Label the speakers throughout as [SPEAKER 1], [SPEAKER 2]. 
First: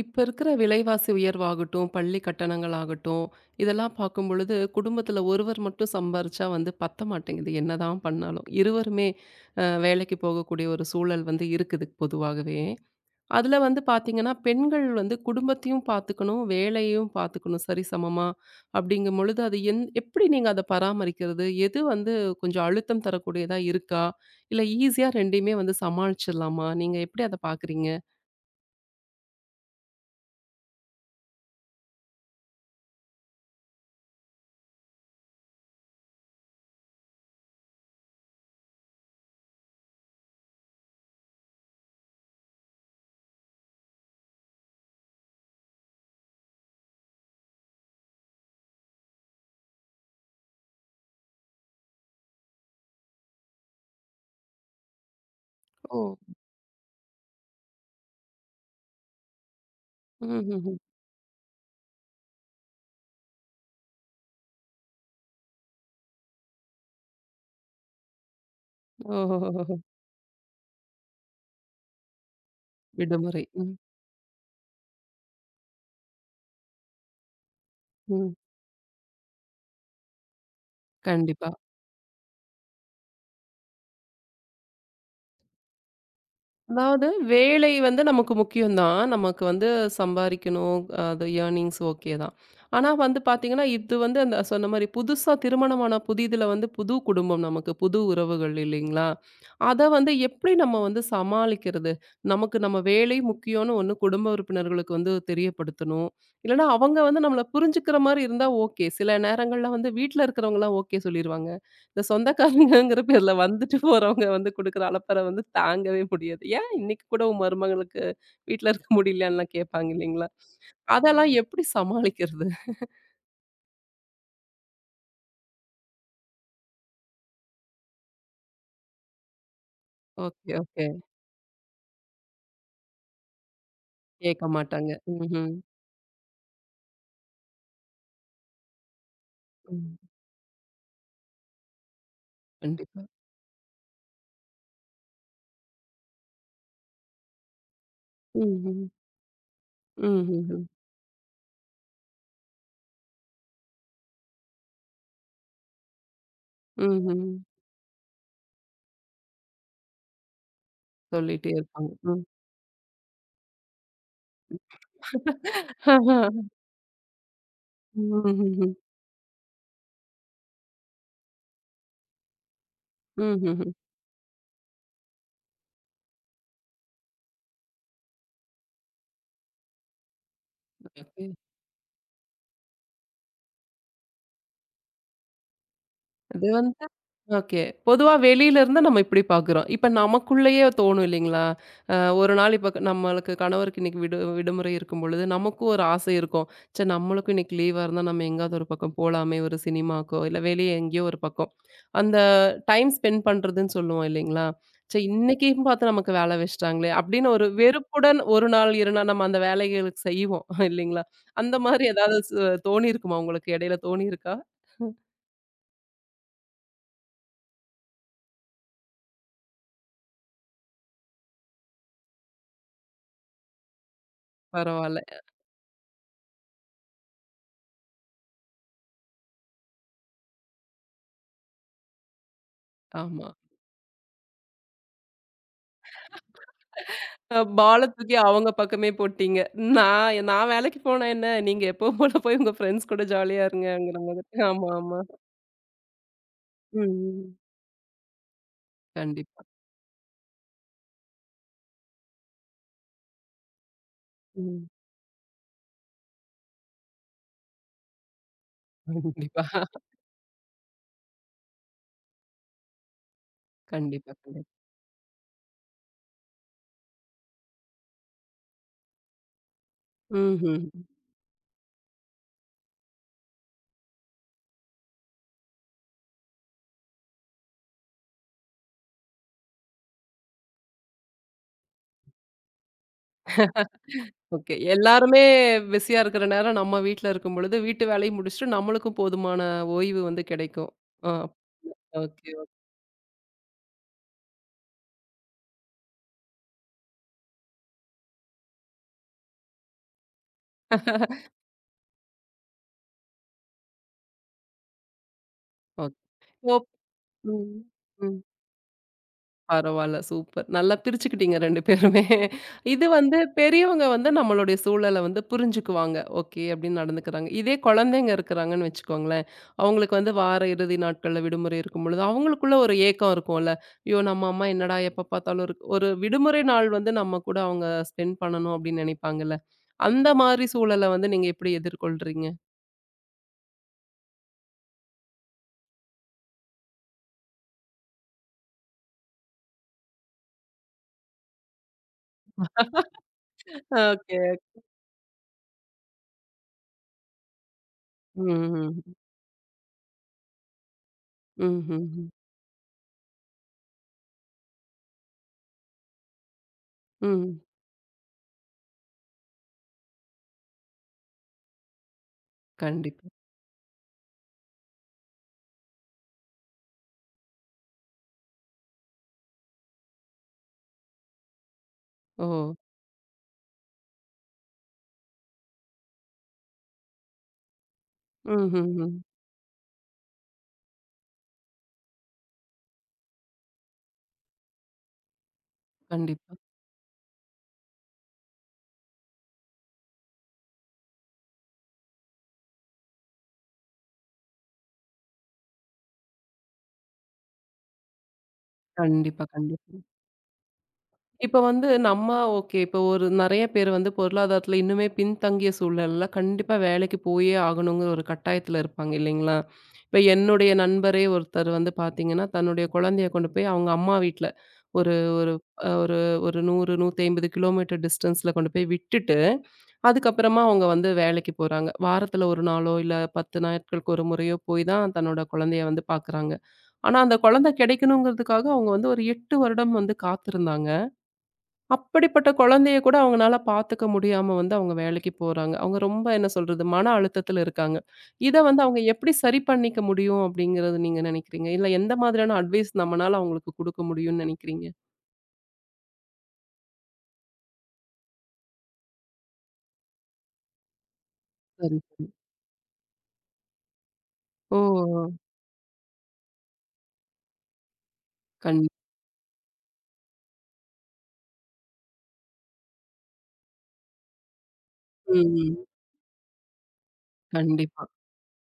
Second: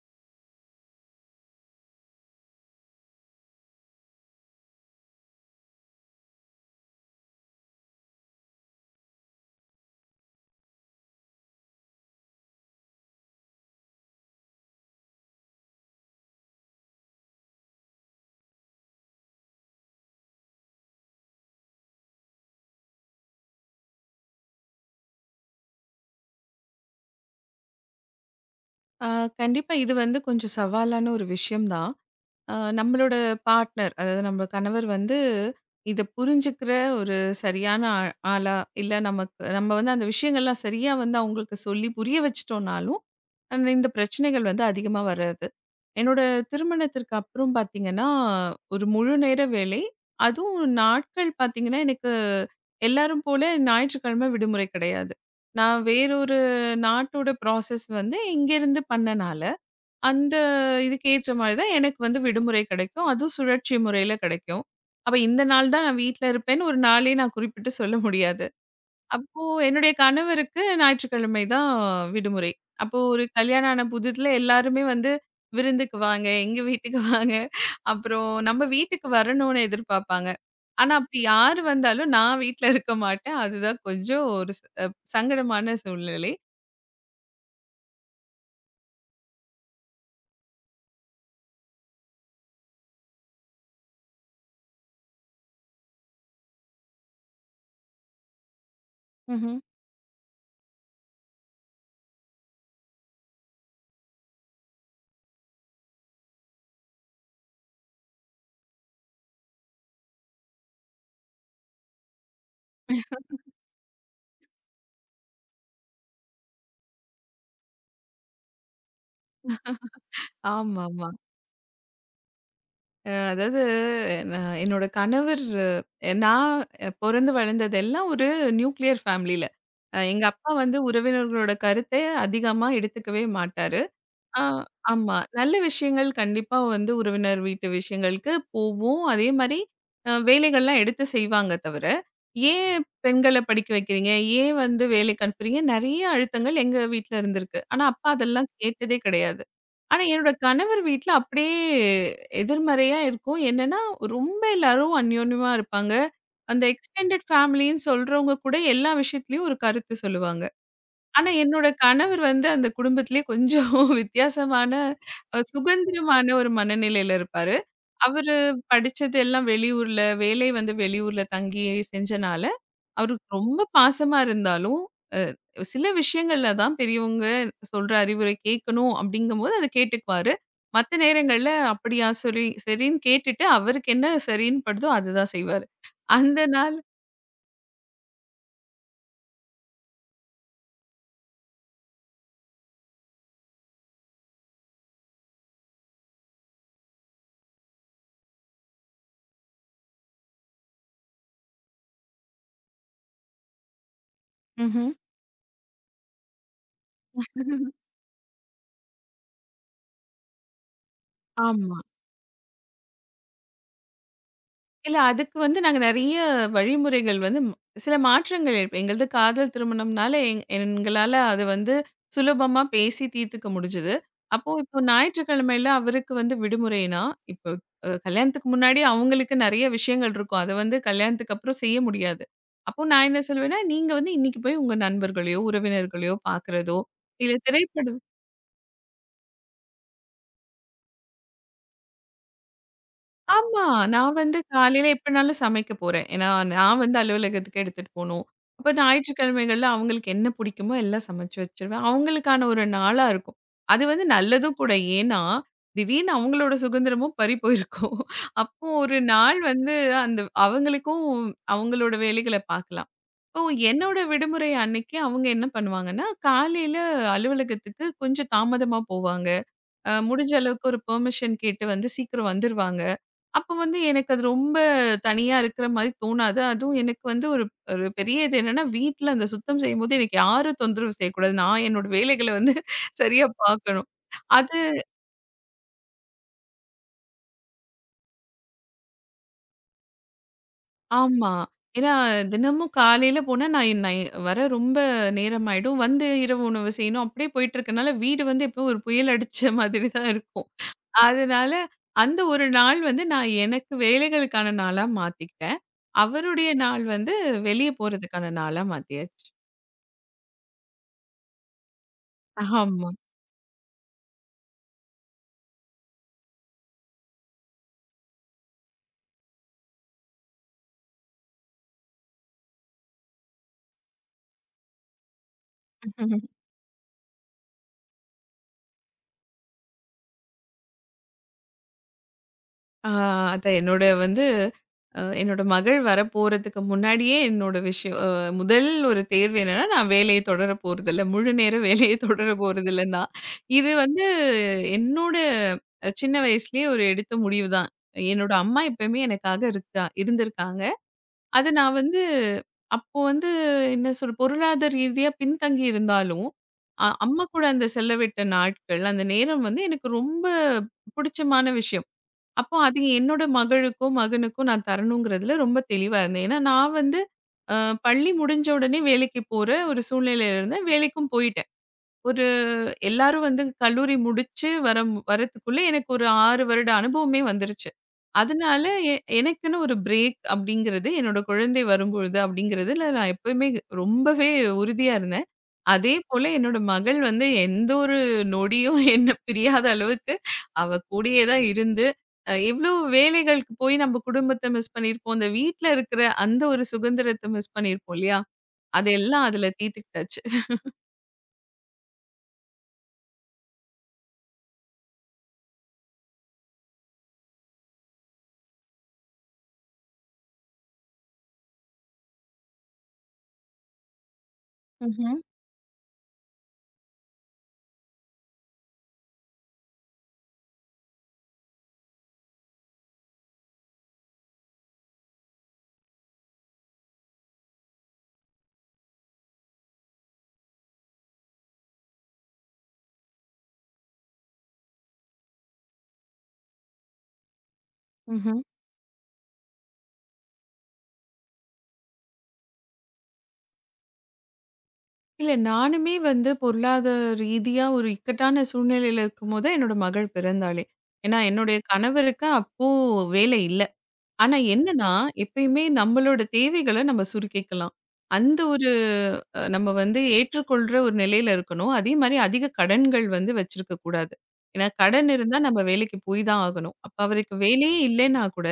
[SPEAKER 1] இப்ப இருக்கிற விலைவாசி உயர்வாகட்டும், பள்ளி கட்டணங்களாகட்டும், இதெல்லாம் பார்க்கும் பொழுது குடும்பத்துல ஒருவர் மட்டும் சம்பாரிச்சா வந்து பத்த மாட்டேங்குது. என்னதான் பண்ணாலும். இருவருமே வேலைக்கு போகக்கூடிய ஒரு சூழல் வந்து இருக்குது பொதுவாகவே. அதுல வந்து பார்த்தீங்கன்னா, பெண்கள் வந்து குடும்பத்தையும் பார்த்துக்கணும், வேலையையும் பார்த்துக்கணும் சரிசமமா. அப்படிங்கும் பொழுது அது என் எப்படி நீங்க அத பராமரிக்கிறது? எது வந்து கொஞ்சம் அழுத்தம் தரக்கூடியதா இருக்கா? இல்ல ஈஸியா 2யுமே வந்து சமாளிச்சிடலாமா? நீங்க எப்படி அத பார்க்குறீங்க?
[SPEAKER 2] ஆ, கண்டிப்பா இது வந்து கொஞ்சம் சவாலான ஒரு விஷயம் தான். நம்மளோட பார்ட்னர், அதாவது நம்ம கணவர் வந்து இத புரிஞ்சுக்கிற ஒரு சரியான ஆளா, இல்ல நமக்கு நம்ம வந்து அந்த விஷயங்கள்லாம் சரியா வந்து அவங்களுக்கு சொல்லி புரிய வச்சுட்டோம்னாலும், அந்த இந்த பிரச்சனைகள் வந்து அதிகமா வராது. என்னோட திருமணத்திற்கு அப்புறம் பார்த்தீங்கன்னா, ஒரு முழு நேர வேலை. அதுவும் நாட்கள் பார்த்தீங்கன்னா, எனக்கு எல்லாரும் போல ஞாயிற்றுக்கிழமை விடுமுறை கிடையாது. நான்
[SPEAKER 1] ஓ!
[SPEAKER 2] வேறொரு நாட்டோட ப்ராசஸ் வந்து இங்கேருந்து பண்ணனால, அந்த
[SPEAKER 1] ம்ஹ்ஹ்ம்.
[SPEAKER 2] இதுக்கு ஏற்ற மாரி தான் எனக்கு வந்து விடுமுறை கிடைக்கும். அதுவும் சுழற்சி முறையில கிடைக்கும். அப்ப இந்த நாள் தான் நான் வீட்ல இருப்பேன்னு ஒரு நாளே நான் குறிப்பிட்டு சொல்ல முடியாது. அப்போ
[SPEAKER 1] ஓஹோஹோ!
[SPEAKER 2] என்னுடைய கணவருக்கு ஞாயிற்றுக்கிழமை தான் விடுமுறை. அப்போ ஒரு
[SPEAKER 1] விடுமுறை.
[SPEAKER 2] கல்யாணம்
[SPEAKER 1] ம்,
[SPEAKER 2] ஆன புதிதுல எல்லாருமே வந்து விருந்துக்கு வாங்க, எங்க வீட்டுக்கு வாங்க, அப்புறம்
[SPEAKER 1] ம்.
[SPEAKER 2] நம்ம வீட்டுக்கு வரணும்னு எதிர்பார்ப்பாங்க. ஆனா அப்படி
[SPEAKER 1] கண்டிப்பா.
[SPEAKER 2] யாரு வந்தாலும் நான் வீட்ல இருக்க மாட்டேன். அதுதான் கொஞ்சம் ஒரு ச சங்கடமான சூழ்நிலை.
[SPEAKER 1] அதாவது வேலை வந்து நமக்கு முக்கியம் தான். நமக்கு வந்து சம்பாரிக்கணும். அது ஏர்னிங்ஸ் ஓகே தான். ஆனா வந்து பார்த்தீங்கன்னா, இது வந்து அந்த சொன்ன மாரி புதுசா திருமணமான புதிதில வந்து புது குடும்பம் நமக்கு, புது உறவுகள் இல்லைங்களா?
[SPEAKER 2] ம்ஹ்ம்.
[SPEAKER 1] அத வந்து எப்படி நம்ம வந்து சமாளிக்கிறது? நமக்கு நம்ம வேலை முக்கியம்னு ஒண்ணு குடும்ப உறுப்பினர்களுக்கு வந்து தெரியப்படுத்தணும். இல்லன்னா அவங்க வந்து நம்மள புரிஞ்சுக்கிற மாரி இருந்தா ஓகே. சில நேரங்கள்ல வந்து வீட்ல இருக்கிறவங்கலாம் ஓகே சொல்லிருவாங்க. இந்த சொந்தக்காரங்கங்கிற பேர்ல வந்துட்டு போறவங்க வந்து குடுக்குற அலப்பறை வந்து தாங்கவே முடியாது. ஏன் இன்னைக்கு கூட உன் மருமகளுக்கு வீட்ல இருக்க முடியலையான்லாம் கேட்பாங்க இல்லைங்களா?
[SPEAKER 2] ஆமாமா.
[SPEAKER 1] அதெல்லாம் எப்படி சமாளிக்கிறது?
[SPEAKER 2] அதாவது நான் என்னோட கணவர் நான் பொறந்து வளர்ந்தது எல்லாம் ஒரு நியூக்ளியர் ஃபேமிலில. எங்க அப்பா
[SPEAKER 1] ஓகே,
[SPEAKER 2] வந்து
[SPEAKER 1] ஓகே.
[SPEAKER 2] உறவினர்களோட கருத்தை அதிகமா எடுத்துக்கவே மாட்டாரு.
[SPEAKER 1] கேட்க
[SPEAKER 2] ஆ,
[SPEAKER 1] மாட்டாங்க.
[SPEAKER 2] ஆமா.
[SPEAKER 1] ம்ஹ்ம்.
[SPEAKER 2] நல்ல விஷயங்கள் கண்டிப்பா வந்து உறவினர் வீட்டு விஷயங்களுக்கு போவோம். அதே மாரி
[SPEAKER 1] ம்.
[SPEAKER 2] வேலைகள்லாம் எடுத்து செய்வாங்க தவிர, "ஏன்
[SPEAKER 1] கண்டிப்பா.
[SPEAKER 2] பெண்கள படிக்க வைக்கிறீங்க? ஏன் வந்து வேலைக்கு அனுப்புறீங்க?" நெறைய அழுத்தங்கள் எங்க வீட்ல இருந்திருக்கு. ஆனா, அப்பா அதெல்லாம்
[SPEAKER 1] ம்ஹ்ம்.
[SPEAKER 2] கேட்டதே கிடையாது. ஆனா, என்னோட
[SPEAKER 1] ம்ஹ்ஹ்ம்.
[SPEAKER 2] கணவர் வீட்ல அப்படியே எதிர்மறையா இருக்கும். என்னன்னா, ரொம்ப எல்லாரும் அந்யோன்யமா இருப்பாங்க. அந்த எக்ஸ்டெண்டட்
[SPEAKER 1] ம்ஹ்ம்.
[SPEAKER 2] ஃபேமிலின்னு சொல்றவங்க கூட எல்லா விஷயத்துலயும் ஒரு கருத்து சொல்லுவாங்க. ஆனா
[SPEAKER 1] சொல்லிட்டே
[SPEAKER 2] என்னோட
[SPEAKER 1] இருப்பாங்க.
[SPEAKER 2] கணவர்
[SPEAKER 1] ம்.
[SPEAKER 2] வந்து அந்த குடும்பத்திலேயே கொஞ்சம் வித்தியாசமான சுதந்திரமான ஒரு மனநிலையில இருப்பாரு. அவரு
[SPEAKER 1] ம்ஹ்ஹ்ம்.
[SPEAKER 2] படிச்சது எல்லாம் வெளியூர்ல, வேலை வந்து வெளியூர்ல தங்கி செஞ்சனால, அவருக்கு ரொம்ப
[SPEAKER 1] ம்ஹ்ஹ்ம்.
[SPEAKER 2] பாசமா இருந்தாலும், அ சில விஷயங்கள்ல தான் பெரியவங்க சொல்ற அறிவுரை கேட்கணும் அப்படிங்கும்போது அத கேட்டுக்குவாரு. மத்த
[SPEAKER 1] ஓகே.
[SPEAKER 2] நேரங்கள்ல அப்படியா சரி சரின்னு கேட்டுட்டு அவருக்கு என்ன சரின்னு படுதோ அதுதான் செய்வாரு. அந்த
[SPEAKER 1] அது
[SPEAKER 2] நாள்.
[SPEAKER 1] வந்து ஓகே. பொதுவா வெளியில இருந்து நம்ம இப்படி பார்க்குறோம். இப்ப நமக்குள்ளேயே தோணும் இல்லைங்களா? அ ஒரு நாள் இப்ப நம்மளுக்கு கணவருக்கு இன்னைக்கு விடுமுறை இருக்கும் பொழுது, நமக்கும் ஒரு ஆசை இருக்கும். ச்சே! நம்மளுக்கும் இன்னைக்கு லீவா இருந்தா நம்ம எங்கேயாவது ஒரு பக்கம் போலாமே! ஒரு சினிமாக்கோ, இல்ல வெளிய எங்கேயோ ஒரு பக்கம். அந்த டைம் ஸ்பெண்ட் பண்றதுன்னு சொல்லுவோம் இல்லைங்களா?
[SPEAKER 2] ம்ஹ்ம்.
[SPEAKER 1] ச்சே! இன்னைக்கும் பார்த்து நமக்கு வேலை வச்சுட்டாங்களே! அப்படின்னு ஒரு வெறுப்புடன் 1 நாள், 2 நாள் நம்ம அந்த வேலைகளுக்கு செய்வோம் இல்லைங்களா? அந்த
[SPEAKER 2] ஆமா.
[SPEAKER 1] மாரி ஏதாவது தோணியிருக்குமா உங்களுக்கு? இடையில தோணியிருக்கா?
[SPEAKER 2] இல்ல அதுக்கு வந்து நாங்க நெறைய வழிமுறைகள் வந்து சில மாற்றங்கள் இப்ப எங்களது காதல் திருமணம்னால எங்களால அது வந்து சுலபமா பேசி தீர்த்துக்க முடிஞ்சது. அப்போ இப்போ
[SPEAKER 1] பரவால்ல.
[SPEAKER 2] ஞாயிற்றுக்கிழமையில அவருக்கு வந்து விடுமுறைனா, இப்போ கல்யாணத்துக்கு முன்னாடி அவங்களுக்கு நெறைய விஷயங்கள் இருக்கும். அத வந்து கல்யாணத்துக்கு அப்புறம் செய்ய முடியாது. அப்போ நான் என்ன
[SPEAKER 1] ஆமா.
[SPEAKER 2] சொல்வேன்னா, நீங்க வந்து இன்னைக்கு போய் உங்க நண்பர்களையோ, உறவினர்களையோ பார்க்கிறதோ, இல்ல
[SPEAKER 1] பால
[SPEAKER 2] திரைப்பட
[SPEAKER 1] தூக்கி அவங்க பக்கமே போட்டீங்க. நான் நான் வேலைக்கு போனா என்ன? நீங்க எப்பவும் போல போய் உங்க ஃப்ரெண்ட்ஸ் கூட ஜாலியா
[SPEAKER 2] ஆமா.
[SPEAKER 1] இருங்கங்கிற
[SPEAKER 2] நான்
[SPEAKER 1] மாதிரி.
[SPEAKER 2] வந்து
[SPEAKER 1] ஆமா,
[SPEAKER 2] காலையில
[SPEAKER 1] ஆமா.
[SPEAKER 2] எப்பனாலும் சமைக்க போறேன். ஏன்னா, நான்
[SPEAKER 1] ம்,
[SPEAKER 2] வந்து
[SPEAKER 1] ம்.
[SPEAKER 2] அலுவலகத்துக்கு எடுத்துட்டு போணும். அப்ப
[SPEAKER 1] கண்டிப்பா.
[SPEAKER 2] ஞாயிற்றுக்கிழமைகள்ல அவங்களுக்கு என்ன பிடிக்குமோ எல்லாம் சமைச்சு வச்சுருவேன். அவங்களுக்கான ஒரு நாளா இருக்கும். அது வந்து நல்லதும்
[SPEAKER 1] ம்.
[SPEAKER 2] கூட. ஏன்னா, திடீர்னு அவங்களோட சுதந்திரமும் பறி போயிருக்கும். அப்போ ஒரு நாள்
[SPEAKER 1] கண்டிப்பா.
[SPEAKER 2] வந்து அந்த அவங்களுக்கும் அவங்களோட வேலைகள பார்க்கலாம். இப்போ என்னோட
[SPEAKER 1] கண்டிப்பா, கண்டிப்பா.
[SPEAKER 2] விடுமுறை அன்னைக்கு அவங்க என்ன பண்ணுவாங்கன்னா, காலையில அலுவலகத்துக்கு கொஞ்சம் தாமதமா போவாங்க. முடிஞ்ச
[SPEAKER 1] ம்ஹ்ம்.
[SPEAKER 2] அளவுக்கு ஒரு பெர்மிஷன் கேட்டு வந்து சீக்கிரம் வந்துருவாங்க. அப்ப வந்து எனக்கு அது ரொம்ப தனியா இருக்கிற மாரி தோணாது. அதுவும் எனக்கு வந்து ஒரு ஒரு பெரிய இது என்னன்னா, வீட்ல அந்த சுத்தம் செய்யும்போது எனக்கு யாரும் தொந்தரவு செய்யக்கூடாது. நான் என்னோட வேலைகள வந்து சரியா பார்க்கணும்.
[SPEAKER 1] ஓகே.
[SPEAKER 2] அது
[SPEAKER 1] எல்லாருமே பிஸியா இருக்கிற நேரம் நம்ம வீட்ல இருக்கும்பொழுது, வீட்டு வேலைய முடிச்சுட்டு நம்மளுக்கும் போதுமான ஓய்வு வந்து கிடைக்கும். ஆ
[SPEAKER 2] ஆமா. ஏன்னா
[SPEAKER 1] ஓகே, ஓகே.
[SPEAKER 2] தினமும் காலையில போனா நான் என் நை வர ரொம்ப நேரமாயிடும். வந்து இரவு உணவு செய்யணும். அப்படியே போயிட்டு இருக்கனால வீடு வந்து எப்பவும் ஒரு புயல் அடிச்ச மாதிரி தான் இருக்கும். அதனால அந்த ஒரு நாள் வந்து நான் எனக்கு வேலைகளுக்கான நாளா மாத்திக்கிட்டேன். அவருடைய
[SPEAKER 1] ஓகே.
[SPEAKER 2] நாள் வந்து
[SPEAKER 1] ம்.
[SPEAKER 2] வெளிய
[SPEAKER 1] ம்.
[SPEAKER 2] போறதுக்கான நாளா மாத்தியாச்சு.
[SPEAKER 1] பரவால்ல. சூப்பர். நல்லா பிரிச்சுக்கிட்டீங்க 2 பேருமே. இது
[SPEAKER 2] ஆமா.
[SPEAKER 1] வந்து பெரியவங்க வந்து நம்மளுடைய சூழல வந்து புரிஞ்சுக்குவாங்க. ஓகே அப்படின்னு நடந்துக்கிறாங்க. இதே குழந்தைங்க இருக்கிறாங்கன்னு வச்சுக்கோங்களேன், அவங்களுக்கு வந்து வார இறுதி நாட்கள்ல விடுமுறை இருக்கும் பொழுது, அவங்களுக்குள்ள ஒரு ஏக்கம் இருக்கும்ல. ஐயோ! நம்ம அம்மா என்னடா எப்ப பார்த்தாலும் இருக்கு ஒரு விடுமுறை நாள் வந்து நம்ம கூட அவங்க ஸ்பெண்ட் பண்ணணும் அப்படின்னு நினைப்பாங்கல்ல. அந்த மாரி சூழல வந்து நீங்க எப்படி எதிர்கொள்றீங்க?
[SPEAKER 2] ஆ, அதான் என்னோட வந்து என்னோட மகள் வரப்போறதுக்கு முன்னாடியே என்னோட விஷயம் முதல் ஒரு தேர்வு என்னன்னா, நான் வேலைய தொடர போறதில்ல. முழு நேர வேலைய தொடர போறதில்லன்னு தான். இது வந்து
[SPEAKER 1] ஓகே.
[SPEAKER 2] என்னோட சின்ன வயசுலயே ஒரு எடுத்த முடிவு தான். என்னோட அம்மா
[SPEAKER 1] ம்.
[SPEAKER 2] எப்பயுமே எனக்காக இருந்திருக்காங்க. அது
[SPEAKER 1] ம்.
[SPEAKER 2] நான்
[SPEAKER 1] ம்.
[SPEAKER 2] வந்து
[SPEAKER 1] ம்.
[SPEAKER 2] அப்போ வந்து என்ன சொல்ற பொருளாதார ரீதியா பின்தங்கி இருந்தாலும், அம்மா
[SPEAKER 1] ம்.
[SPEAKER 2] கூட அந்த செலவிட்ட நாட்கள், அந்த நேரம் வந்து எனக்கு ரொம்ப புடிச்சமான விஷயம். அப்போ அது
[SPEAKER 1] கண்டிப்பா.
[SPEAKER 2] என்னோட மகளுக்கும், மகனுக்கும் நான் தரணுங்கிறதுல ரொம்ப தெளிவா இருந்தேன். ஏன்னா, நான் வந்து அ பள்ளி முடிஞ்ச உடனே வேலைக்கு போற ஒரு சூழ்நிலையில இருந்தேன். வேலைக்கும் போயிட்டேன். ஒரு
[SPEAKER 1] ஓ!
[SPEAKER 2] எல்லாரும் வந்து கல்லூரி முடிச்சு வரம் வரதுக்குள்ள எனக்கு ஒரு 6 வருட அனுபவமே வந்துருச்சு.
[SPEAKER 1] ம்.
[SPEAKER 2] அதனால
[SPEAKER 1] ம். ம்.
[SPEAKER 2] எ எனக்குன்னு ஒரு பிரேக் அப்படிங்கிறது, என்னோட குழந்தை வரும்பொழுது அப்படிங்கிறதுல நான் எப்பயுமே ரொம்பவே உறுதியா இருந்தேன். அதே போல
[SPEAKER 1] கண்டிப்பா.
[SPEAKER 2] என்னோட மகள் வந்து எந்த ஒரு நொடியும் என்ன பிரியாத அளவுக்கு அவ கூடயே தான் இருந்து, எவ்ளோ வேலைகளுக்கு போய் நம்ம குடும்பத்த மிஸ் பண்ணியிருப்போம். இந்த வீட்ல இருக்கிற அந்த ஒரு சுதந்திரத்த மிஸ் பண்ணியிருப்போம் இல்லையா? அதெல்லாம்
[SPEAKER 1] கண்டிப்பா,
[SPEAKER 2] அதுல
[SPEAKER 1] கண்டிப்பா.
[SPEAKER 2] தீர்த்துக்கிட்டாச்சு.
[SPEAKER 1] இப்ப வந்து நம்ம ஓகே. இப்ப ஒரு நெறைய பேர் வந்து பொருளாதாரத்துல இன்னுமே பின்தங்கிய சூழல்ல கண்டிப்பா வேலைக்கு போயே ஆகணுங்கிற ஒரு கட்டாயத்துல இருப்பாங்க இல்லைங்களா? இப்ப என்னுடைய நண்பரே ஒருத்தர் வந்து பார்த்தீங்கன்னா, தன்னுடைய குழந்தைய கொண்டு போய் அவங்க அம்மா வீட்ல ஒரு
[SPEAKER 2] ம்ஹ்ம்.
[SPEAKER 1] ஒரு அ ஒரு ஒரு 100, 150 கிலோமீட்டர் டிஸ்டன்ஸ்ல கொண்டு போய் விட்டுட்டு, அதுக்கப்புறமா அவங்க வந்து வேலைக்கு போறாங்க. வாரத்துல 1 நாளோ, இல்ல 10 நாட்களுக்கு ஒரு முறையோ போய் தான் தன்னோட குழந்தைய வந்து பார்க்குறாங்க. ஆனா, அந்த குழந்தை கிடைக்கணுங்கிறதுக்காக அவங்க வந்து ஒரு 8 வருடம் வந்து காத்திருந்தாங்க. அப்படிப்பட்ட குழந்தைய கூட அவங்கனால பார்த்துக்க முடியாம வந்து அவங்க வேலைக்கு போறாங்க. அவங்க ரொம்ப என்ன சொல்றது, மன அழுத்தத்தில இருக்காங்க. இத
[SPEAKER 2] ம்ஹ்ம்.
[SPEAKER 1] வந்து அவங்க எப்படி சரி பண்ணிக்க முடியும் அப்படிங்கிறது நீங்க நினைக்கிறீங்க? இல்ல எந்த மாதிரியான அட்வைஸ் நம்மனால அவங்களுக்கு குடுக்க முடியும்னு நினைக்கிறீங்க?
[SPEAKER 2] இல்ல நானுமே வந்து பொருளாதார ரீதியா ஒரு இக்கட்டான சூழ்நிலையில இருக்கும்போது என்னோட மகள் பிறந்தாளே! ஏன்னா என்னுடைய
[SPEAKER 1] சரி.
[SPEAKER 2] கணவருக்கு அப்போ வேலை இல்ல. ஆனா
[SPEAKER 1] ஓ!
[SPEAKER 2] என்னன்னா, எப்பயுமே நம்மளோட தேவைகள நம்ம சுருக்கிக்கலாம். அந்த
[SPEAKER 1] கண்
[SPEAKER 2] ஒரு நம்ம வந்து ஏற்றுக்கொள்ற ஒரு நிலையில இருக்கணும். அதே மாரி அதிக கடன்கள் வந்து வச்சிருக்க கூடாது. ஏன்னா கடன்
[SPEAKER 1] ம்.
[SPEAKER 2] இருந்தா
[SPEAKER 1] ம்.
[SPEAKER 2] நம்ம வேலைக்கு போய் தான் ஆகணும். அப்ப அவருக்கு வேலையே
[SPEAKER 1] கண்டிப்பா.
[SPEAKER 2] இல்லைன்னா கூட,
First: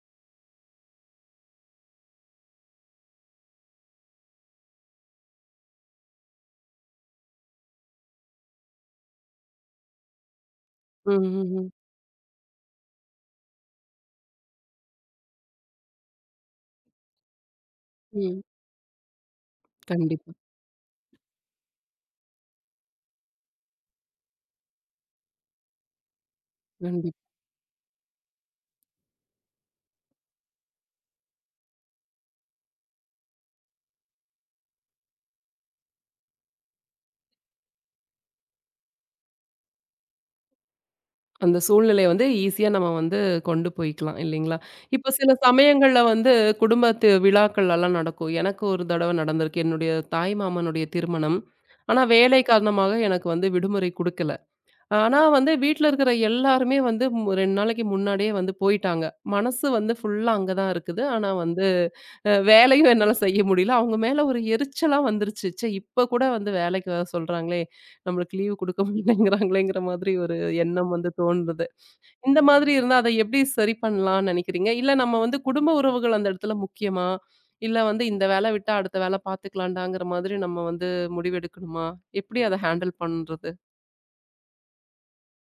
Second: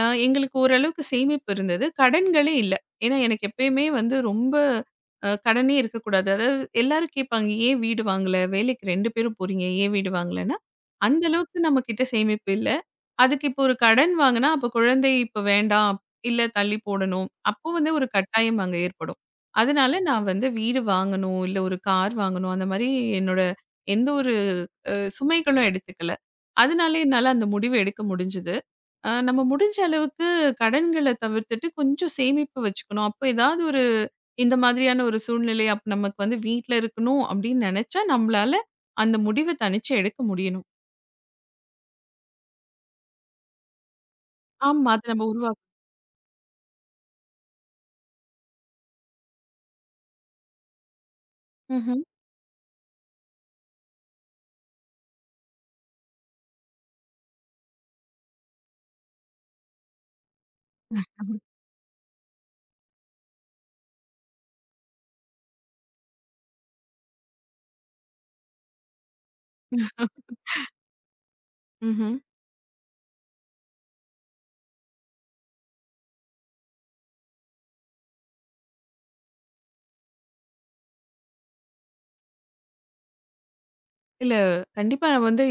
[SPEAKER 2] எங்களுக்கு ஓரளவுக்கு சேமிப்பு இருந்தது. கடன்களே இல்ல. ஏன்னா எனக்கு எப்பயுமே வந்து ரொம்ப கடனே இருக்கக்கூடாது. அதாவது எல்லாரும் கேட்பாங்க, "ஏன் வீடு வாங்கல? வேலைக்கு 2 பேரும் போறீங்க. ஏன் வீடு வாங்கலன்னா?"
[SPEAKER 1] ம்.
[SPEAKER 2] அந்த
[SPEAKER 1] ம்.
[SPEAKER 2] அளவுக்கு
[SPEAKER 1] ம்.
[SPEAKER 2] நம்ம கிட்ட சேமிப்பு இல்ல. அதுக்கு இப்போ ஒரு கடன் வாங்குனா, அப்ப குழந்தை இப்ப வேண்டாம், இல்ல தள்ளி போடணும். அப்போ வந்து ஒரு
[SPEAKER 1] ம்.
[SPEAKER 2] கட்டாயம் அங்க ஏற்படும். அதனால நான்
[SPEAKER 1] கண்டிப்பா.
[SPEAKER 2] வந்து வீடு வாங்கணும், இல்ல ஒரு கார் வாங்கணும், அந்த மாரி என்னோட எந்த ஒரு சுமைகளும் எடுத்துக்கல. அதனாலே
[SPEAKER 1] கண்டிப்பா.
[SPEAKER 2] என்னால அந்த முடிவு எடுக்க முடிஞ்சது. நம்ம முடிஞ்ச அளவுக்கு கடன்கள தவிர்த்துட்டு கொஞ்சம் சேமிப்பு வச்சுக்கணும். அப்போ ஏதாவது ஒரு இந்த மாதிரியான ஒரு சூழ்நிலை அப்ப நமக்கு வந்து வீட்ல இருக்கணும் அப்படின்னு நெனச்சா, நம்மளால அந்த முடிவ தனிச்சு எடுக்க முடியணும்.
[SPEAKER 1] அந்த சூழ்நிலைய வந்து ஈஸியா நம்ம வந்து கொண்டு போய்க்கலாம் இல்லைங்களா?
[SPEAKER 2] ஆமா. அத
[SPEAKER 1] இப்ப
[SPEAKER 2] நம்ம
[SPEAKER 1] சில
[SPEAKER 2] உருவாக்கணும்.
[SPEAKER 1] சமயங்கள்ல வந்து குடும்பத்து விழாக்கள்லாம் நடக்கும். எனக்கு ஒரு தடவ நடந்திருக்கு. என்னுடைய தாய் மாமனுடைய திருமணம். ஆனா
[SPEAKER 2] ம்ஹ்ம்.
[SPEAKER 1] வேலை காரணமாக எனக்கு வந்து விடுமுறை குடுக்கல. ஆனா வந்து வீட்ல இருக்கிற எல்லாருமே வந்து 2 நாளைக்கு முன்னாடியே வந்து போயிட்டாங்க. மனசு வந்து ஃபுல்லா அங்க தான் இருக்குது. ஆனா வந்து வேலையும் என்னால செய்ய முடியல. அவங்க மேல ஒரு எரிச்சலா வந்துருச்சு. ச்சே! இப்ப கூட வந்து வேலைக்கு வர சொல்றாங்களே! நம்மளுக்கு லீவ் குடுக்க மாட்டேங்கிறாங்களேங்கிற மாதிரி ஒரு எண்ணம் வந்து தோன்றுது.
[SPEAKER 2] ம்ஹ்ம்.
[SPEAKER 1] இந்த மாதிரி இருந்தா அத எப்படி சரி பண்ணலாம்னு நினைக்கிறீங்க? இல்ல நம்ம வந்து குடும்ப உறவுகள் அந்த இடத்துல முக்கியமா? இல்ல வந்து இந்த வேல விட்டா அடுத்த வேல பார்த்துக்கலாம்டாங்கிற மாதிரி நம்ம வந்து முடிவெடுக்கணுமா? எப்படி அத ஹேண்டில் பண்றது?
[SPEAKER 2] இல்ல. கண்டிப்பா நான் வந்து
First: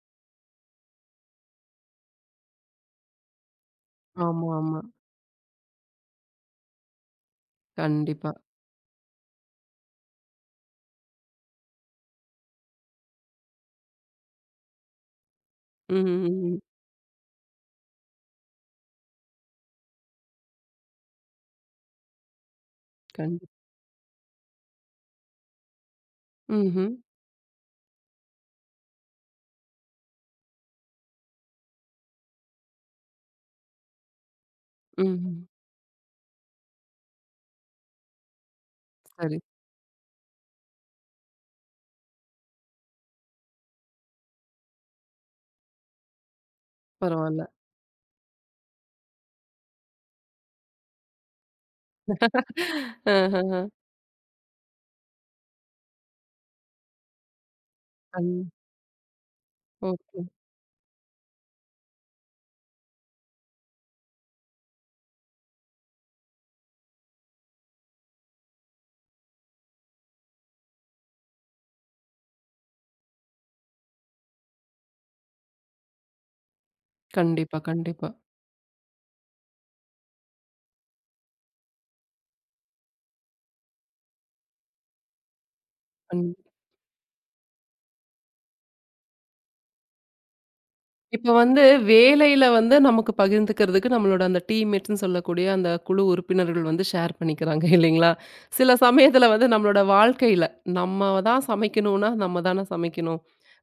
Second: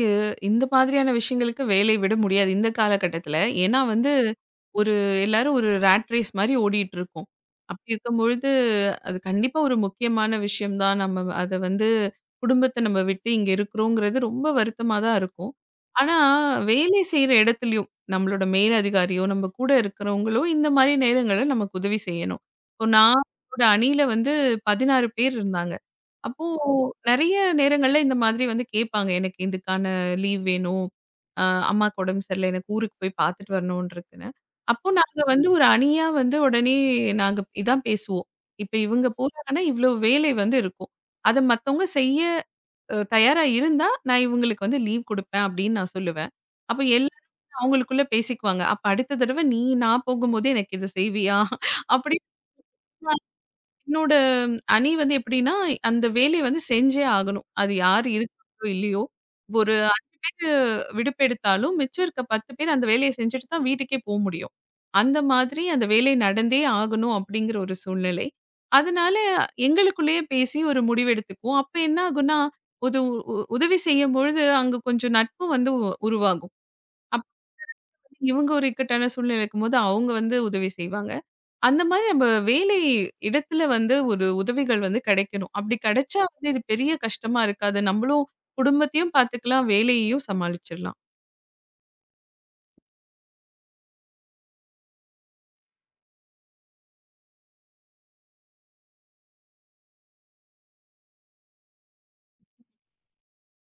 [SPEAKER 2] இந்த மாதிரியான விஷயங்களுக்கு வேலைய விட முடியாது இந்த காலகட்டத்தில. ஏன்னா வந்து
[SPEAKER 1] ஆமா, ஆமா.
[SPEAKER 2] ஒரு எல்லாரும் ஒரு ராட் ரேஸ் மாரி ஓடிட்டு இருக்கோம். அப்படி
[SPEAKER 1] கண்டிப்பா.
[SPEAKER 2] இருக்கும்பொழுது அது கண்டிப்பா ஒரு முக்கியமான விஷயம் தான். நம்ம அத வந்து குடும்பத்த நம்ம விட்டு இங்க இருக்கிறோங்கிறது ரொம்ப வருத்தமா தான் இருக்கும்.
[SPEAKER 1] ம்,
[SPEAKER 2] ஆனா
[SPEAKER 1] ம், ம்.
[SPEAKER 2] வேலை செய்ற இடத்துலயும் நம்மளோட மேல் அதிகாரியோ, நம்ம கூட இருக்கிறவங்களோ இந்த மாரி நேரங்கள்ல நமக்கு உதவி செய்யணும். இப்போ நான்
[SPEAKER 1] கண்டிப்
[SPEAKER 2] என்னோட அணியில வந்து 16 பேர் இருந்தாங்க. அப்போ
[SPEAKER 1] ம்ஹ்ம்.
[SPEAKER 2] நெறைய நேரங்கள்ல இந்த மாதிரி வந்து கேட்பாங்க. எனக்கு இதுக்கான லீவ் வேணும். அ அம்மாக்கு உடம்பு சரியில்ல. எனக்கு ஊருக்கு போய் பார்த்துட்டு வரணும்னு இருக்குன்னு. அப்போ நாங்க
[SPEAKER 1] ம்ஹ்ம்.
[SPEAKER 2] வந்து ஒரு அணியா வந்து உடனே நாங்க இதான் பேசுவோம். இப்ப இவங்க
[SPEAKER 1] சரி.
[SPEAKER 2] போறாங்கன்னா, இவ்ளோ வேலை வந்து இருக்கும். அத மத்தவங்க செய்ய தயாரா இருந்தா, நான் இவங்களுக்கு வந்து லீவ் குடுப்பேன் அப்படின்னு நான் சொல்லுவேன். அப்ப எல்லாரும்
[SPEAKER 1] பரவால்ல.
[SPEAKER 2] அவங்களுக்குள்ள பேசிக்குவாங்க. அப்ப அடுத்த தடவ நீ நான் போகும்போது எனக்கு இத செய்வியா? அப்படி
[SPEAKER 1] அஹஹ.
[SPEAKER 2] என்னோட அணி வந்து எப்படின்னா, அந்த வேலைய வந்து செஞ்சே ஆகணும். அது யார்
[SPEAKER 1] கண்
[SPEAKER 2] இருக்காங்களோ இல்லையோ, ஒரு 5
[SPEAKER 1] ஓகே.
[SPEAKER 2] பேரு விடுப்பெடுத்தாலும், மிச்சம் இருக்க 10 பேர் அந்த வேலைய செஞ்சுட்டு தான் வீட்டுக்கே போ முடியும். அந்த மாதிரி அந்த வேலை நடந்தே ஆகணும் அப்படிங்கிற ஒரு சூழ்நிலை. அதனால எங்களுக்குள்ளேயே பேசி ஒரு முடிவெடுத்துக்குவோம். அப்ப என்ன ஆகும்னா, உது உ உதவி செய்யும்பொழுது அங்க கொஞ்சம் நட்பு வந்து உருவாகும். அப்ப
[SPEAKER 1] கண்டிப்பா, கண்டிப்பா.
[SPEAKER 2] இவங்க ஒரு இக்கட்டான சூழ்நிலை இருக்கும்போது அவங்க வந்து உதவி செய்வாங்க. அந்த மாரி நம்ம வேலை இடத்துல வந்து ஒரு உதவிகள் வந்து கிடைக்கணும். அப்படி
[SPEAKER 1] கண்
[SPEAKER 2] கிடைச்சா வந்து இது பெரிய கஷ்டமா இருக்காது. நம்மளும் குடும்பத்தையும் பார்த்துக்கலாம், வேலையையும் சமாளிச்சிடலாம்.
[SPEAKER 1] இப்ப வந்து வேலையில வந்து நமக்கு பகிர்ந்துக்கிறதுக்கு நம்மளோட அந்த டீம்மேட்ஸ்ன்னு சொல்லக்கூடிய அந்த குழு உறுப்பினர்கள் வந்து ஷேர் பண்ணிக்கிறாங்க இல்லைங்களா? சில சமயத்துல வந்து நம்மளோட வாழ்க்கையில நம்ம தான் சமைக்கணும்னா, நம்ம தானே சமைக்கணும்.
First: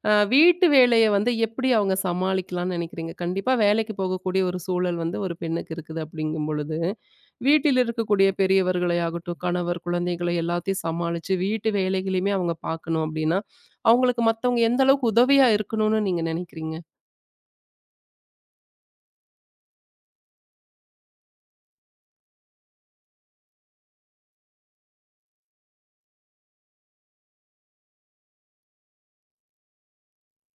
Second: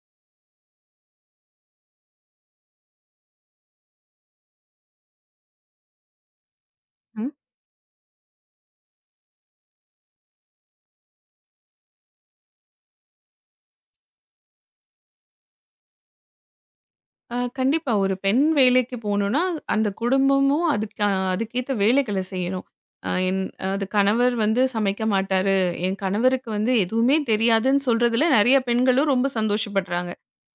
[SPEAKER 1] வீட்டு வேலைய வந்து எப்படி அவங்க சமாளிக்கலாம்ன்னு நினைக்கிறீங்க? கண்டிப்பா வேலைக்கு போகக்கூடிய ஒரு சூழல் வந்து ஒரு பெண்ணுக்கு இருக்குது அப்படிங்கும் பொழுது,
[SPEAKER 2] ம்.
[SPEAKER 1] வீட்டில் இருக்கக்கூடிய பெரியவர்களை ஆகட்டும், கணவர், குழந்தைகளை எல்லாத்தையும் சமாளிச்சு வீட்டு வேலைகளையுமே அவங்க பார்க்கணும் அப்படின்னா, அவங்களுக்கு மத்தவங்க எந்த அளவுக்கு உதவியா இருக்கணும்னு நீங்க நினைக்கிறீங்க?
[SPEAKER 2] கண்டிப்பா ஒரு பெண் வேலைக்கு போணும்னா, அந்த குடும்பமும் அதுக்கு அதுக்கேத்த வேலைகள செய்யணும். அ என் அது கணவர் வந்து சமைக்க மாட்டாரு, என் கணவருக்கு வந்து எதுவுமே தெரியாதுன்னு சொல்றதுல நெறைய பெண்களும் ரொம்ப சந்தோஷப்படுறாங்க.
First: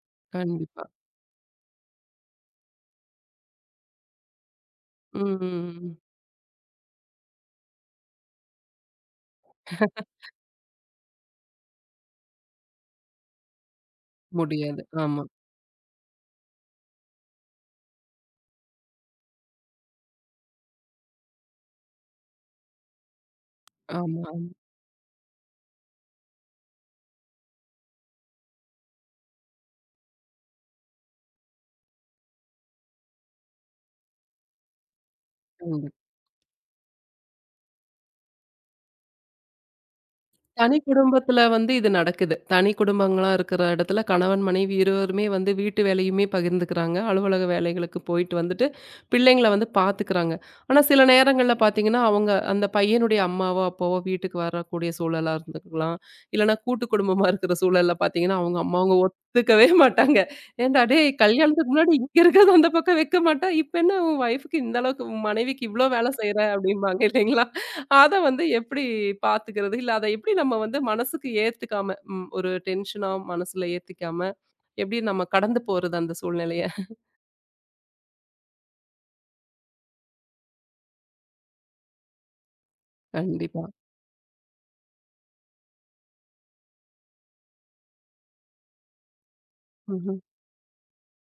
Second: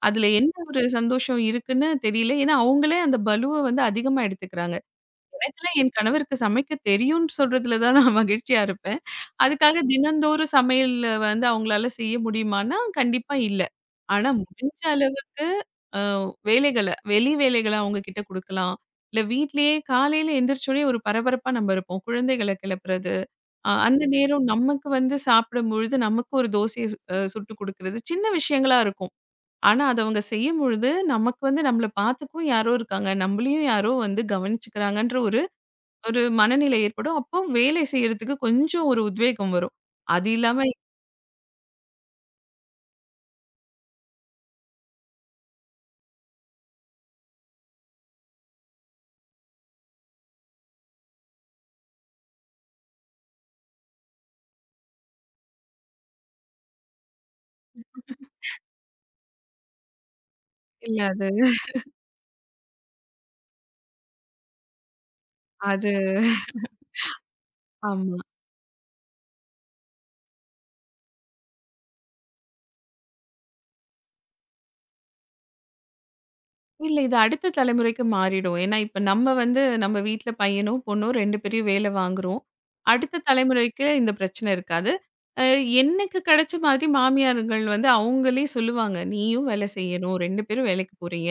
[SPEAKER 2] அதுல என்ன ஒரு
[SPEAKER 1] கண்டிப்பா.
[SPEAKER 2] சந்தோஷம் இருக்குன்னு தெரியல. ஏன்னா, அவங்களே அந்த பலுவ வந்து அதிகமா எடுத்துக்கிறாங்க.
[SPEAKER 1] ம்.
[SPEAKER 2] நேரத்துல என்
[SPEAKER 1] ம்.
[SPEAKER 2] கணவருக்கு சமைக்க தெரியும்ன்னு சொல்றதுல தான் நான் மகிழ்ச்சியா இருப்பேன். அதுக்காக தினந்தோறும் சமையல் வந்து அவங்களால செய்ய முடியுமான்னா, கண்டிப்பா இல்ல. ஆனா
[SPEAKER 1] முடியாது.
[SPEAKER 2] முடிஞ்ச
[SPEAKER 1] ஆமா.
[SPEAKER 2] அளவுக்கு அ வேலைகள வெளி வேலைகள அவங்க கிட்ட குடுக்கலாம். இல்ல வீட்லயே காலையில எந்திரிச்ச உடனே ஒரு பரபரப்பா நம்ம இருப்போம். குழந்தைகள கிளப்புறது, அந்த
[SPEAKER 1] ஆமா.
[SPEAKER 2] நேரம் நமக்கு வந்து சாப்பிடும்பொழுது நமக்கு ஒரு தோசைய சு அ சுட்டு குடுக்குறது, சின்ன விஷயங்களா இருக்கும். ஆனா அத அவங்க செய்யும்பொழுது, நமக்கு வந்து நம்மள பார்த்துக்கவும் யாரோ இருக்காங்க. நம்மளையும் யாரோ வந்து கவனிச்சுக்கிறாங்கன்ற ஒரு
[SPEAKER 1] கண்டிப்பா.
[SPEAKER 2] ஒரு மனநிலை ஏற்படும். அப்போ வேலை செய்யறதுக்கு கொஞ்சம் ஒரு உத்வேகம் வரும். அது இல்லாம
[SPEAKER 1] தனி குடும்பத்துல வந்து இது நடக்குது. தனி குடும்பங்களா இருக்கிற இடத்துல கணவன், மனைவி இருவருமே வந்து வீட்டு வேலையுமே பகிர்ந்துக்கிறாங்க. அலுவலக வேலைகளுக்கு போயிட்டு வந்துட்டு, பிள்ளைங்கள வந்து பார்த்துக்கிறாங்க. ஆனா சில நேரங்கள்ல பார்த்தீங்கன்னா, அவங்க அந்த பையனுடைய அம்மாவோ, அப்பாவோ வீட்டுக்கு வரக்கூடிய சூழலா இருந்துக்கலாம். இல்லன்னா கூட்டு குடும்பமா இருக்கிற சூழல்ல பார்த்தீங்கன்னா, அவங்க அம்மா அவங்க ஒத்துக்கவே மாட்டாங்க. "ஏன்டா
[SPEAKER 2] இல்ல
[SPEAKER 1] டேய்!
[SPEAKER 2] அது
[SPEAKER 1] கல்யாணத்துக்கு முன்னாடி இங்க இருக்கிறத அந்த பக்கம் வைக்க மாட்டா, இப்ப என்ன உன் ஒய்ஃப்‌க்கு இந்த அளவுக்கு உன் மனைவிக்கு இவ்ளோ
[SPEAKER 2] அது
[SPEAKER 1] வேலை செய்ற" அப்படிம்பாங்க இல்லைங்களா? அத
[SPEAKER 2] ஆமா.
[SPEAKER 1] வந்து எப்படி பாத்துக்கிறது? இல்ல அத எப்படி நம்ம வந்து மனசுக்கு ஏத்துக்காம, ஒரு டென்ஷனா மனசுல ஏத்திக்காம, எப்படி நம்ம கடந்து போறது அந்த சூழ்நிலைய?
[SPEAKER 2] இல்ல இது அடுத்த தலைமுறைக்கு மாறிடும். ஏன்னா, இப்ப நம்ம வந்து நம்ம வீட்ல பையனோ, பொண்ணோ 2 பேரையும் வேலை வாங்குறோம். அடுத்த
[SPEAKER 1] கண்டிப்பா.
[SPEAKER 2] தலைமுறைக்கு இந்த பிரச்சனை இருக்காது. அ எனக்கு கிடைச்ச மாதிரி மாமியார்கள் வந்து அவங்களே சொல்லுவாங்க. "நீயும் வேலை செய்யணும்.
[SPEAKER 1] ம்ஹ்ம்.
[SPEAKER 2] 2 பேரும் வேலைக்கு போறீங்க.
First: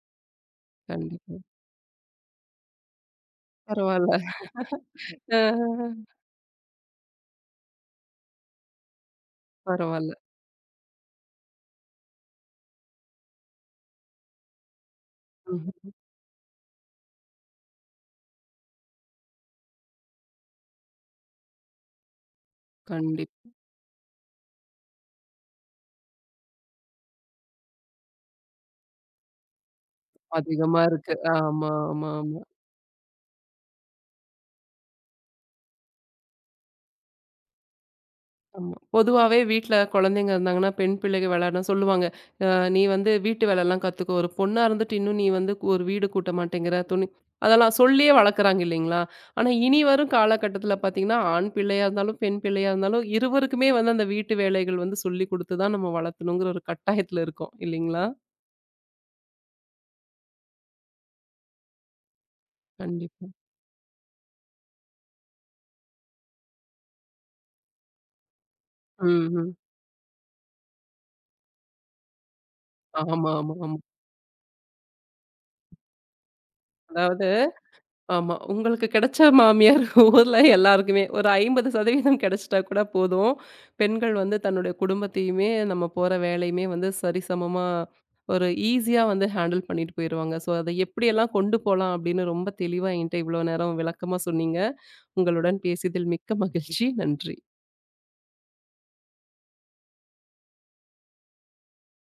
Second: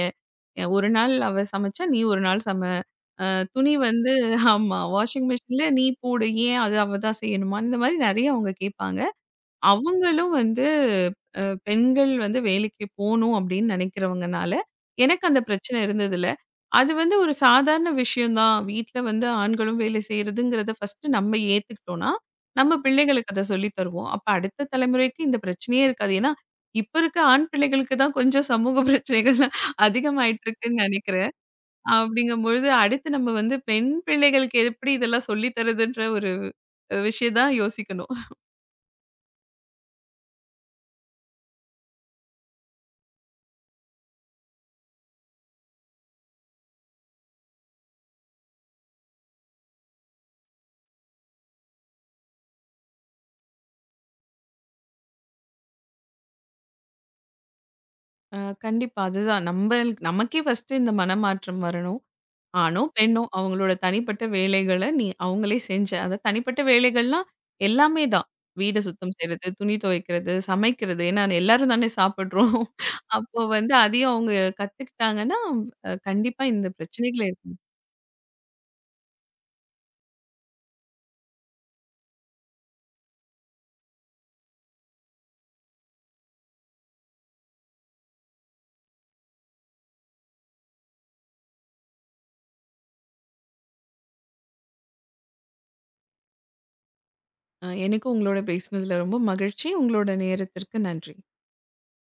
[SPEAKER 2] ஒரு நாள்
[SPEAKER 1] கண்டிப்பா.
[SPEAKER 2] அவ சமைச்சா, நீ ஒரு நாள் சமைக்கணும்." அ துணி
[SPEAKER 1] பரவால்ல.
[SPEAKER 2] வந்து ஆமா. வாஷிங் மிஷின்ல நீ
[SPEAKER 1] அ
[SPEAKER 2] போடு. ஏன் அது அவ தான் செய்யணுமா? இந்த மாரி நெறைய அவங்க கேட்பாங்க.
[SPEAKER 1] பரவால்ல.
[SPEAKER 2] அவங்களும் வந்து பெண்கள் வந்து வேலைக்கு போணும் அப்படின்னு நெனைக்கிறவங்கனால, எனக்கு அந்த பிரச்சனை
[SPEAKER 1] ம்ஹ்ம்.
[SPEAKER 2] இருந்ததில்ல. அது வந்து ஒரு சாதாரண விஷயம் தான். வீட்ல வந்து ஆண்களும் வேலை செய்றதுங்கிறத ஃபர்ஸ்ட்டு நம்ம ஏத்துக்கிட்டோம்னா, நம்ம பிள்ளைகளுக்கு அத
[SPEAKER 1] கண்டிப்பா.
[SPEAKER 2] சொல்லி தருவோம். அப்ப அடுத்த தலைமுறைக்கு இந்த பிரச்சனையே இருக்காது. ஏன்னா, இப்ப இருக்க ஆண் பிள்ளைகளுக்கு தான் கொஞ்சம் சமூக பிரச்சனைகள் அதிகமாயிட்டு
[SPEAKER 1] அதிகமா
[SPEAKER 2] இருக்குன்னு
[SPEAKER 1] இருக்கு.
[SPEAKER 2] நெனைக்கிறேன்.
[SPEAKER 1] ஆமா, ஆமா, ஆமா.
[SPEAKER 2] அப்படிங்கும்பொழுது, அடுத்து நம்ம வந்து பெண் பிள்ளைகளுக்கு எப்படி இதெல்லாம் சொல்லி தர்றதுன்ற ஒரு விஷயம் தான் யோசிக்கணும்.
[SPEAKER 1] ஆமா. பொதுவாவே வீட்ல குழந்தைங்க இருந்தாங்கன்னா, பெண் பிள்ளைக விளையாட சொல்லுவாங்க. அ "நீ வந்து வீட்டு வேலைலாம் கத்துக்கோ. ஒரு பொண்ணா இருந்துட்டு இன்னும் நீ வந்து ஒரு வீடு கூட்ட மாட்டேங்கிற, துணி" அதெல்லாம் சொல்லியே வளர்க்குறாங்க இல்லைங்களா? ஆனா இனி வரும் காலகட்டத்தில பார்த்தீங்கன்னா, ஆண் பிள்ளையா இருந்தாலும், பெண் பிள்ளையா இருந்தாலும் இருவருக்குமே வந்து அந்த வீட்டு வேலைகள் வந்து சொல்லிக் குடுத்து தான் நம்ம வளர்த்தணுங்கிற ஒரு கட்டாயத்தில இருக்கோம் இல்லைங்களா?
[SPEAKER 2] ஆ, கண்டிப்பா. அதுதான் நம்பல் நமக்கே ஃபர்ஸ்ட்டு இந்த மனமாற்றம் வரணும். ஆணோ, பெண்ணோ
[SPEAKER 1] கண்டிப்பா.
[SPEAKER 2] அவங்களோட தனிப்பட்ட வேலைகள நீ அவங்களே செஞ்சு அத தனிப்பட்ட வேலைகள்னா எல்லாமே தான். வீடு சுத்தம்
[SPEAKER 1] ம்,
[SPEAKER 2] செய்றது,
[SPEAKER 1] ம்.
[SPEAKER 2] துணி துவைக்கிறது, சமைக்கிறது. ஏன்னா எல்லாரும் தானே சாப்பிடுறோம்.
[SPEAKER 1] ஆமா,
[SPEAKER 2] அப்போ
[SPEAKER 1] ஆமா, ஆமா.
[SPEAKER 2] வந்து அதையும் அவங்க கத்துக்கிட்டாங்கன்னா, கண்டிப்பா இந்த பிரச்சனைகள
[SPEAKER 1] அதாவது
[SPEAKER 2] இருக்கும்.
[SPEAKER 1] ஆமா. உங்களுக்கு கிடைச்ச மாமியார் ஊர்ல எல்லாருக்குமே ஒரு 50% கிடைச்சிட்டா கூட போதும். பெண்கள் வந்து தன்னுடைய குடும்பத்தையுமே, நம்ம போற வேலையுமே வந்து சரிசமமா ஒரு ஈஸியா வந்து ஹேண்டில் பண்ணிட்டு போயிருவாங்க. ஸோ அத எப்படியெல்லாம் கொண்டு போலாம் அப்படின்னு ரொம்ப தெளிவா என்கிட்ட இவ்வளோ நேரம் விளக்கமா சொன்னீங்க. உங்களுடன் பேசியதில் மிக்க மகிழ்ச்சி. நன்றி.
[SPEAKER 2] எனக்கும் உங்களோட பேசினதுல ரொம்ப மகிழ்ச்சி. உங்களோட நேரத்திற்கு நன்றி.